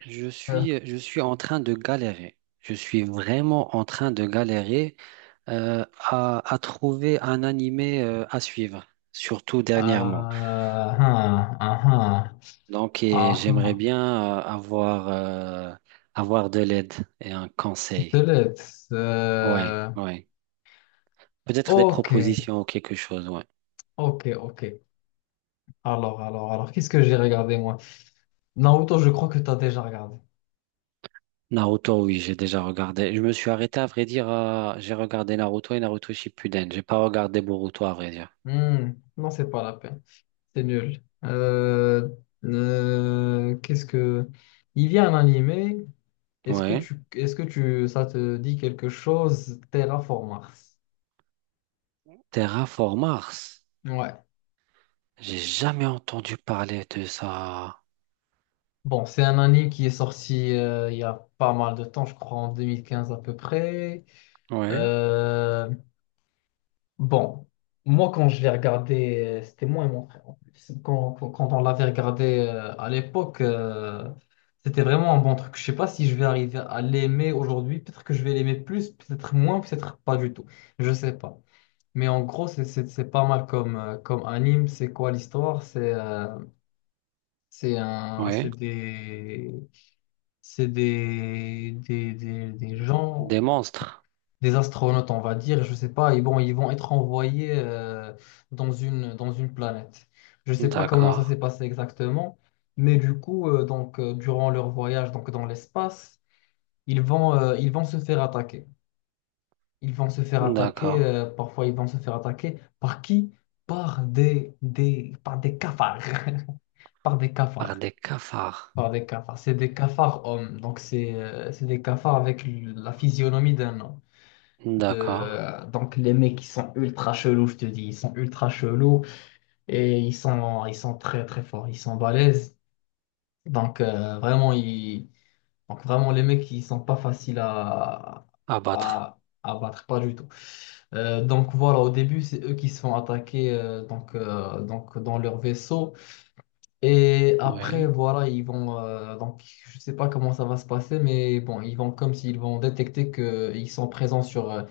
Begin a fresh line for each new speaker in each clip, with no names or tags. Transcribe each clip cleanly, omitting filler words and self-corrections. Je suis,
Aha,
je suis en train de galérer. Je suis vraiment en train de galérer à trouver un animé à suivre, surtout dernièrement.
aha, aha.
Donc, et j'aimerais bien avoir, avoir de l'aide et un conseil.
Peut-être.
Ouais,
euh,
ouais. Peut-être des
ok,
propositions ou quelque chose, ouais.
ok, ok. Alors, qu'est-ce que j'ai regardé moi? Naruto, je crois que t'as déjà regardé.
Naruto, oui, j'ai déjà regardé. Je me suis arrêté, à vrai dire, j'ai regardé Naruto et Naruto Shippuden. J'ai pas regardé Boruto, à vrai dire.
Hmm, non, c'est pas la peine. C'est nul. Qu'est-ce que. Il y a un animé. Est-ce que
Ouais.
tu, est-ce que tu, ça te dit quelque chose? Terraformars.
Terraform Mars.
Ouais.
J'ai jamais entendu parler de ça.
Bon, c'est un anime qui est sorti il y a pas mal de temps, je crois en 2015 à peu près.
Oui,
Euh, bon, moi quand je l'ai regardé, c'était moi et mon frère en plus. Quand on l'avait regardé à l'époque, c'était vraiment un bon truc. Je sais pas si je vais arriver à l'aimer aujourd'hui. Peut-être que je vais l'aimer plus, peut-être moins, peut-être pas du tout. Je sais pas. Mais en gros, c'est pas mal comme, comme anime. C'est quoi l'histoire? C'est un,
oui.
c'est des gens,
Des monstres.
des astronautes, on va dire, je sais pas, et bon, ils vont être envoyés dans une planète. Je sais pas comment ça
D'accord.
s'est passé exactement, mais du coup, durant leur voyage donc, dans l'espace, ils vont se faire attaquer. Ils vont se faire attaquer,
D'accord.
parfois ils vont se faire attaquer par qui? Par des cafards. Par des
Par
cafards.
des cafards.
Par des cafards. C'est des cafards hommes. Donc, c'est des cafards avec la physionomie d'un homme.
D'accord.
Donc, les mecs, ils sont ultra chelous, je te dis. Ils sont ultra chelous et ils sont très, très forts. Ils sont balèzes. Donc, vraiment, donc, vraiment, les mecs, ils sont pas faciles à,
Abattre.
à battre. Pas du tout. Donc, voilà, au début, c'est eux qui se font attaquer donc, dans leur vaisseau. Et après,
Oui,
voilà, ils vont. Donc, je sais pas comment ça va se passer, mais bon, ils vont comme s'ils vont détecter qu'ils sont présents sur, euh,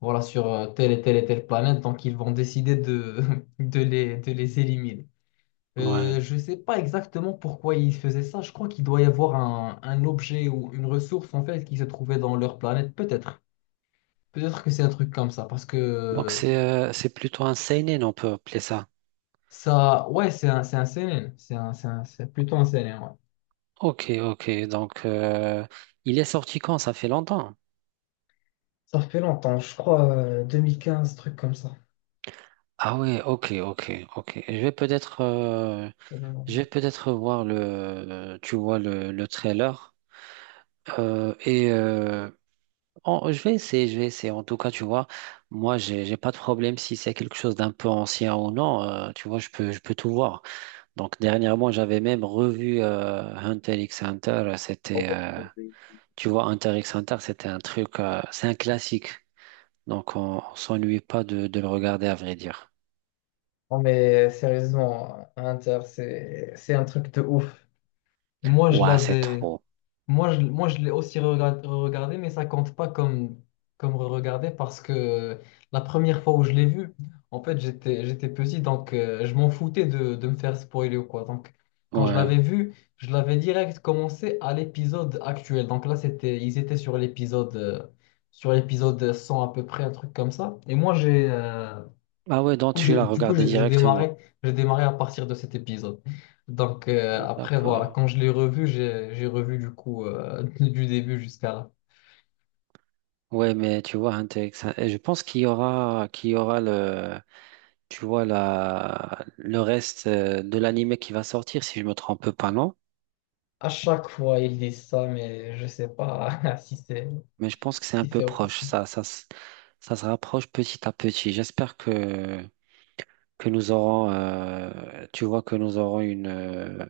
voilà, sur euh, telle et telle et telle planète. Donc, ils vont décider de, de les éliminer.
oui.
Je sais pas exactement pourquoi ils faisaient ça. Je crois qu'il doit y avoir un objet ou une ressource, en fait, qui se trouvait dans leur planète. Peut-être. Peut-être que c'est un truc comme ça. Parce
Donc
que
c'est plutôt un seinen, on peut appeler ça.
ça. Ouais, c'est un CNN. C'est plutôt un CNN, ouais.
Ok, ok. Donc il est sorti quand? Ça fait longtemps.
Ça fait longtemps, je crois, 2015, truc comme ça.
Ah oui. Ok, ok, ok. Je vais peut-être voir le tu vois le trailer. Euh, et euh, je vais essayer, je vais essayer. En tout cas, tu vois, moi, j'ai pas de problème si c'est quelque chose d'un peu ancien ou non. Tu vois, je peux tout voir. Donc, dernièrement, j'avais même revu Hunter x Hunter. Tu vois, Hunter x Hunter, c'est un classique. Donc, on s'ennuie pas de, de le regarder, à vrai dire.
Non, mais sérieusement, Inter, c'est un truc de ouf. Moi, je
Ouais, c'est
l'avais.
trop.
Moi, je l'ai aussi re-regardé, mais ça compte pas comme, re-regardé parce que la première fois où je l'ai vu, en fait, j'étais petit, donc je m'en foutais de, me faire spoiler ou quoi. Donc, quand je
Ouais.
l'avais vu, je l'avais direct commencé à l'épisode actuel. Donc là, c'était, ils étaient sur l'épisode 100 à peu près, un truc comme ça. Et moi,
Ah ouais, donc tu l'as
Du coup,
regardé
j'ai j'ai
directement.
démarré, j'ai démarré à partir de cet épisode. Donc après, voilà,
D'accord.
quand je l'ai revu, j'ai revu du coup du début jusqu'à là.
Ouais, mais tu vois, Hunter x Hunter, je pense qu'il y aura le tu vois, la, le reste de l'anime qui va sortir, si je me trompe pas, non?
À chaque fois, ils disent ça, mais je sais pas si c'est
Mais je pense que c'est un
si
peu
c'est
proche.
officiel.
Ça se rapproche petit à petit. J'espère que nous aurons, tu vois, que nous aurons une,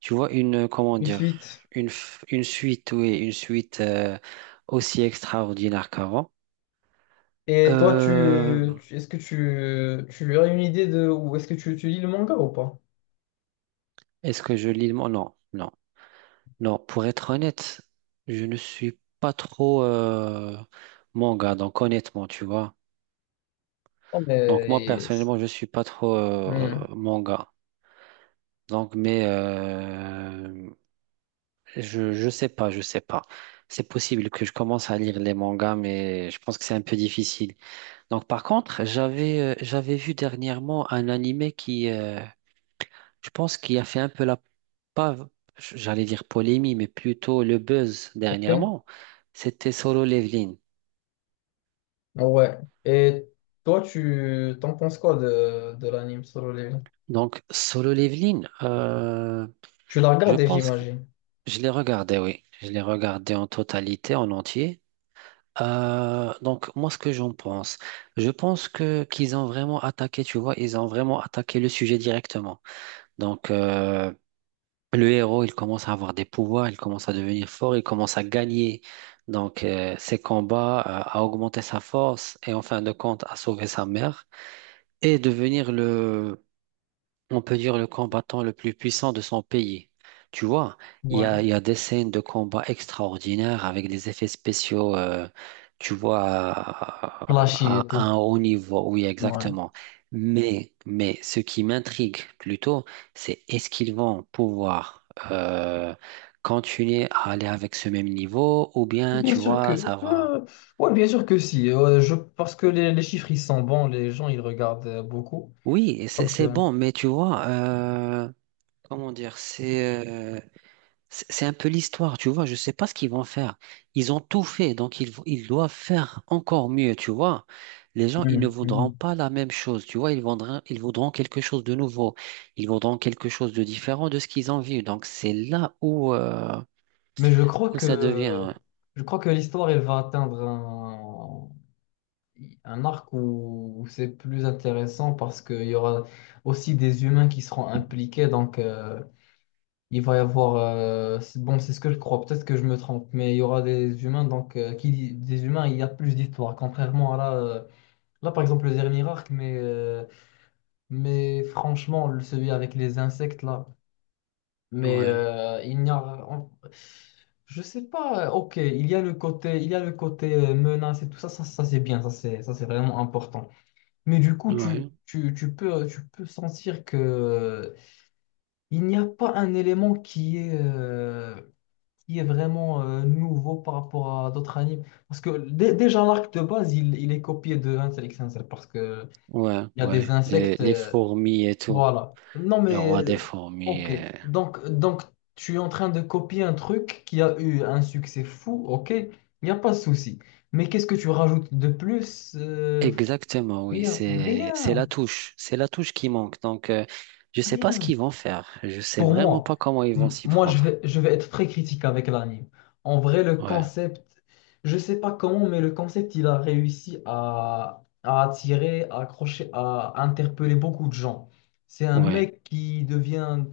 tu vois, une, comment
Une
dire,
suite.
une, une suite, oui, une suite aussi extraordinaire qu'avant.
Et toi,
Euh,
est-ce que tu as une idée de ou est-ce que tu lis le manga ou pas?
Est-ce que je lis le mot? Non, non. Non, pour être honnête, je ne suis pas trop manga, donc honnêtement, tu vois.
Non,
Donc moi,
mais
personnellement, je suis pas trop
hmm,
manga. Donc, mais je sais pas, je sais pas. C'est possible que je commence à lire les mangas, mais je pense que c'est un peu difficile. Donc, par contre, j'avais vu dernièrement un animé qui, je pense, qui a fait un peu la, pas, j'allais dire polémie, mais plutôt le buzz
ok,
dernièrement. C'était Solo Leveling.
ouais. Et toi, tu t'en penses quoi de l'anime Solo Leveling?
Donc, Solo Leveling,
Tu l'as
je
regardé,
pense que
j'imagine.
je l'ai regardé, oui. Je l'ai regardé en totalité, en entier. Donc, moi, ce que j'en pense, je pense que qu'ils ont vraiment attaqué, tu vois, ils ont vraiment attaqué le sujet directement. Donc, le héros, il commence à avoir des pouvoirs, il commence à devenir fort, il commence à gagner. Donc, ses combats, à augmenter sa force et en fin de compte, à sauver sa mère et devenir le on peut dire le combattant le plus puissant de son pays. Tu vois, il y
Ouais.
a, il y a des scènes de combat extraordinaires avec des effets spéciaux, tu vois,
Flashy et
à
tout.
un haut niveau, oui,
Ouais.
exactement. Mais ce qui m'intrigue plutôt, c'est est-ce qu'ils vont pouvoir euh, continuer à aller avec ce même niveau ou bien,
Bien
tu
sûr
vois,
que.
ça va.
Ouais, bien sûr que si. Parce que les chiffres, ils sont bons, les gens, ils regardent beaucoup.
Oui, c'est
Donc,
c'est
euh,
bon, mais tu vois, comment dire, c'est un peu l'histoire, tu vois. Je sais pas ce qu'ils vont faire. Ils ont tout fait, donc ils doivent faire encore mieux, tu vois. Les gens, ils ne
Mhm,
voudront
mhm.
pas la même chose, tu vois. Ils voudront quelque chose de nouveau. Ils voudront quelque chose de différent de ce qu'ils ont vu. Donc c'est là où,
mais je crois
où ça
que
devient.
l'histoire, elle va atteindre un, arc où c'est plus intéressant parce qu'il y aura aussi des humains qui seront impliqués. Donc, il va y avoir. C'est- bon, c'est ce que je crois. Peut-être que je me trompe, mais il y aura des humains. Donc, qui dit des humains, il y a plus d'histoire. Contrairement à là. Là, par exemple, le dernier arc, mais franchement, celui avec les insectes, là, mais
Ouais,
il n'y a. Je sais pas, ok, il y a le côté, il y a le côté menace et tout ça, c'est bien, ça c'est vraiment important. Mais du coup, tu,
ouais,
tu, tu peux, tu peux sentir que il n'y a pas un élément qui est vraiment nouveau par rapport à d'autres animes. Parce que déjà l'arc de base, il est copié de Hunter x Hunter parce que
ouais,
il y a
ouais.
des insectes.
Les fourmis et tout.
Voilà. Non,
Le
mais
roi des fourmis.
ok. Donc, tu es en train de copier un truc qui a eu un succès fou, ok. Il n'y a pas de souci. Mais qu'est-ce que tu rajoutes de plus? Euh, fr-
Exactement, oui,
rien,
c'est
rien,
la touche, c'est la touche qui manque. Donc, je sais pas ce
rien.
qu'ils vont faire. Je sais
Pour
vraiment
moi,
pas comment ils vont s'y
moi je
prendre.
vais, je vais être très critique avec l'anime. En vrai, le
Ouais,
concept, je sais pas comment, mais le concept, il a réussi à, attirer, à accrocher, à interpeller beaucoup de gens. C'est un
ouais,
mec qui devient,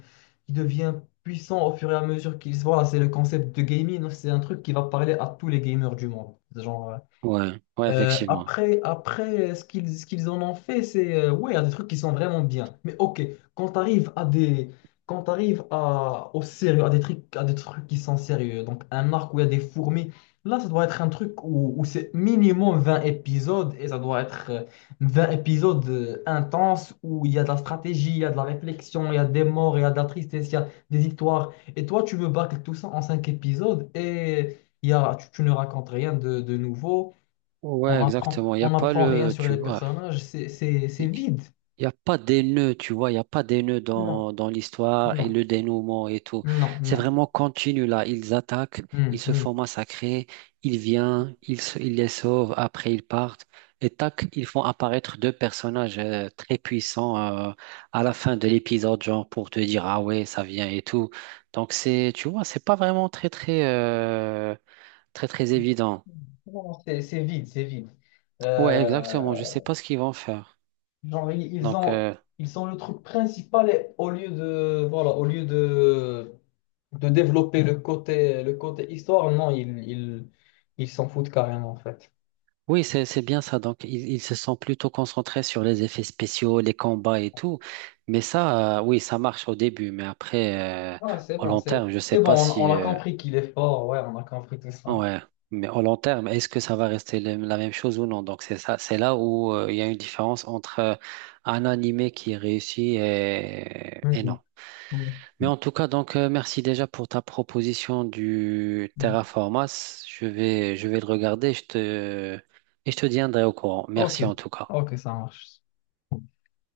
qui devient puissant au fur et à mesure qu'il se voit. C'est le concept de gaming, c'est un truc qui va parler à tous les gamers du monde. Genre, euh,
ouais, ouais,
euh,
effectivement.
après, ce qu'ils en ont fait, c'est ouais, il y a des trucs qui sont vraiment bien. Mais ok, quand tu arrives à des quand t'arrives à au sérieux, à des trucs qui sont sérieux, donc un arc où il y a des fourmis, là ça doit être un truc où c'est minimum 20 épisodes et ça doit être 20 épisodes intenses où il y a de la stratégie, il y a de la réflexion, il y a des morts, il y a de la tristesse, il y a des victoires. Et toi, tu veux bâcler tout ça en 5 épisodes et il y a, tu ne racontes rien de nouveau. On
Ouais,
apprend,
exactement. Il y
on
a pas
n'apprend rien
le,
sur
tu
les
vois.
personnages, c'est vide.
Il n'y a pas des nœuds, tu vois, il n'y a pas des nœuds
Non,
dans, dans l'histoire et
non,
le dénouement et tout.
non,
C'est
non.
vraiment continu là. Ils attaquent,
Hmm,
ils se font
hmm.
massacrer, ils viennent, ils les sauvent, après ils partent. Et tac, ils font apparaître deux personnages très puissants euh, à la fin de l'épisode, genre pour te dire, ah ouais, ça vient et tout. Donc c'est, tu vois, c'est pas vraiment très, très, très, très évident.
Non, c'est vide, c'est vide.
Ouais, exactement. Je
Euh,
sais pas ce qu'ils vont faire.
genre, ils ils
Donc,
ont, ils ont le truc principal et au lieu de, voilà, au lieu de, développer le côté histoire, non, ils s'en foutent carrément, en fait.
oui, c'est bien ça. Donc, ils se sont plutôt concentrés sur les effets spéciaux, les combats et tout. Mais ça, oui, ça marche au début. Mais après,
Ouais, c'est
au
bon,
long
c'est
terme, je sais
c'est bon,
pas
on,
si.
on a compris qu'il est fort, ouais, on a compris tout ça.
Ouais. Mais au long terme, est-ce que ça va rester la même chose ou non? Donc, c'est ça. C'est là où il y a une différence entre un animé qui réussit et
Hmm,
non.
hmm,
Mais en tout cas, donc, merci déjà pour ta proposition du
hmm.
Terraformas. Je vais le regarder. Je te, et je te tiendrai au courant.
Ok,
Merci en tout cas.
ok, ça marche.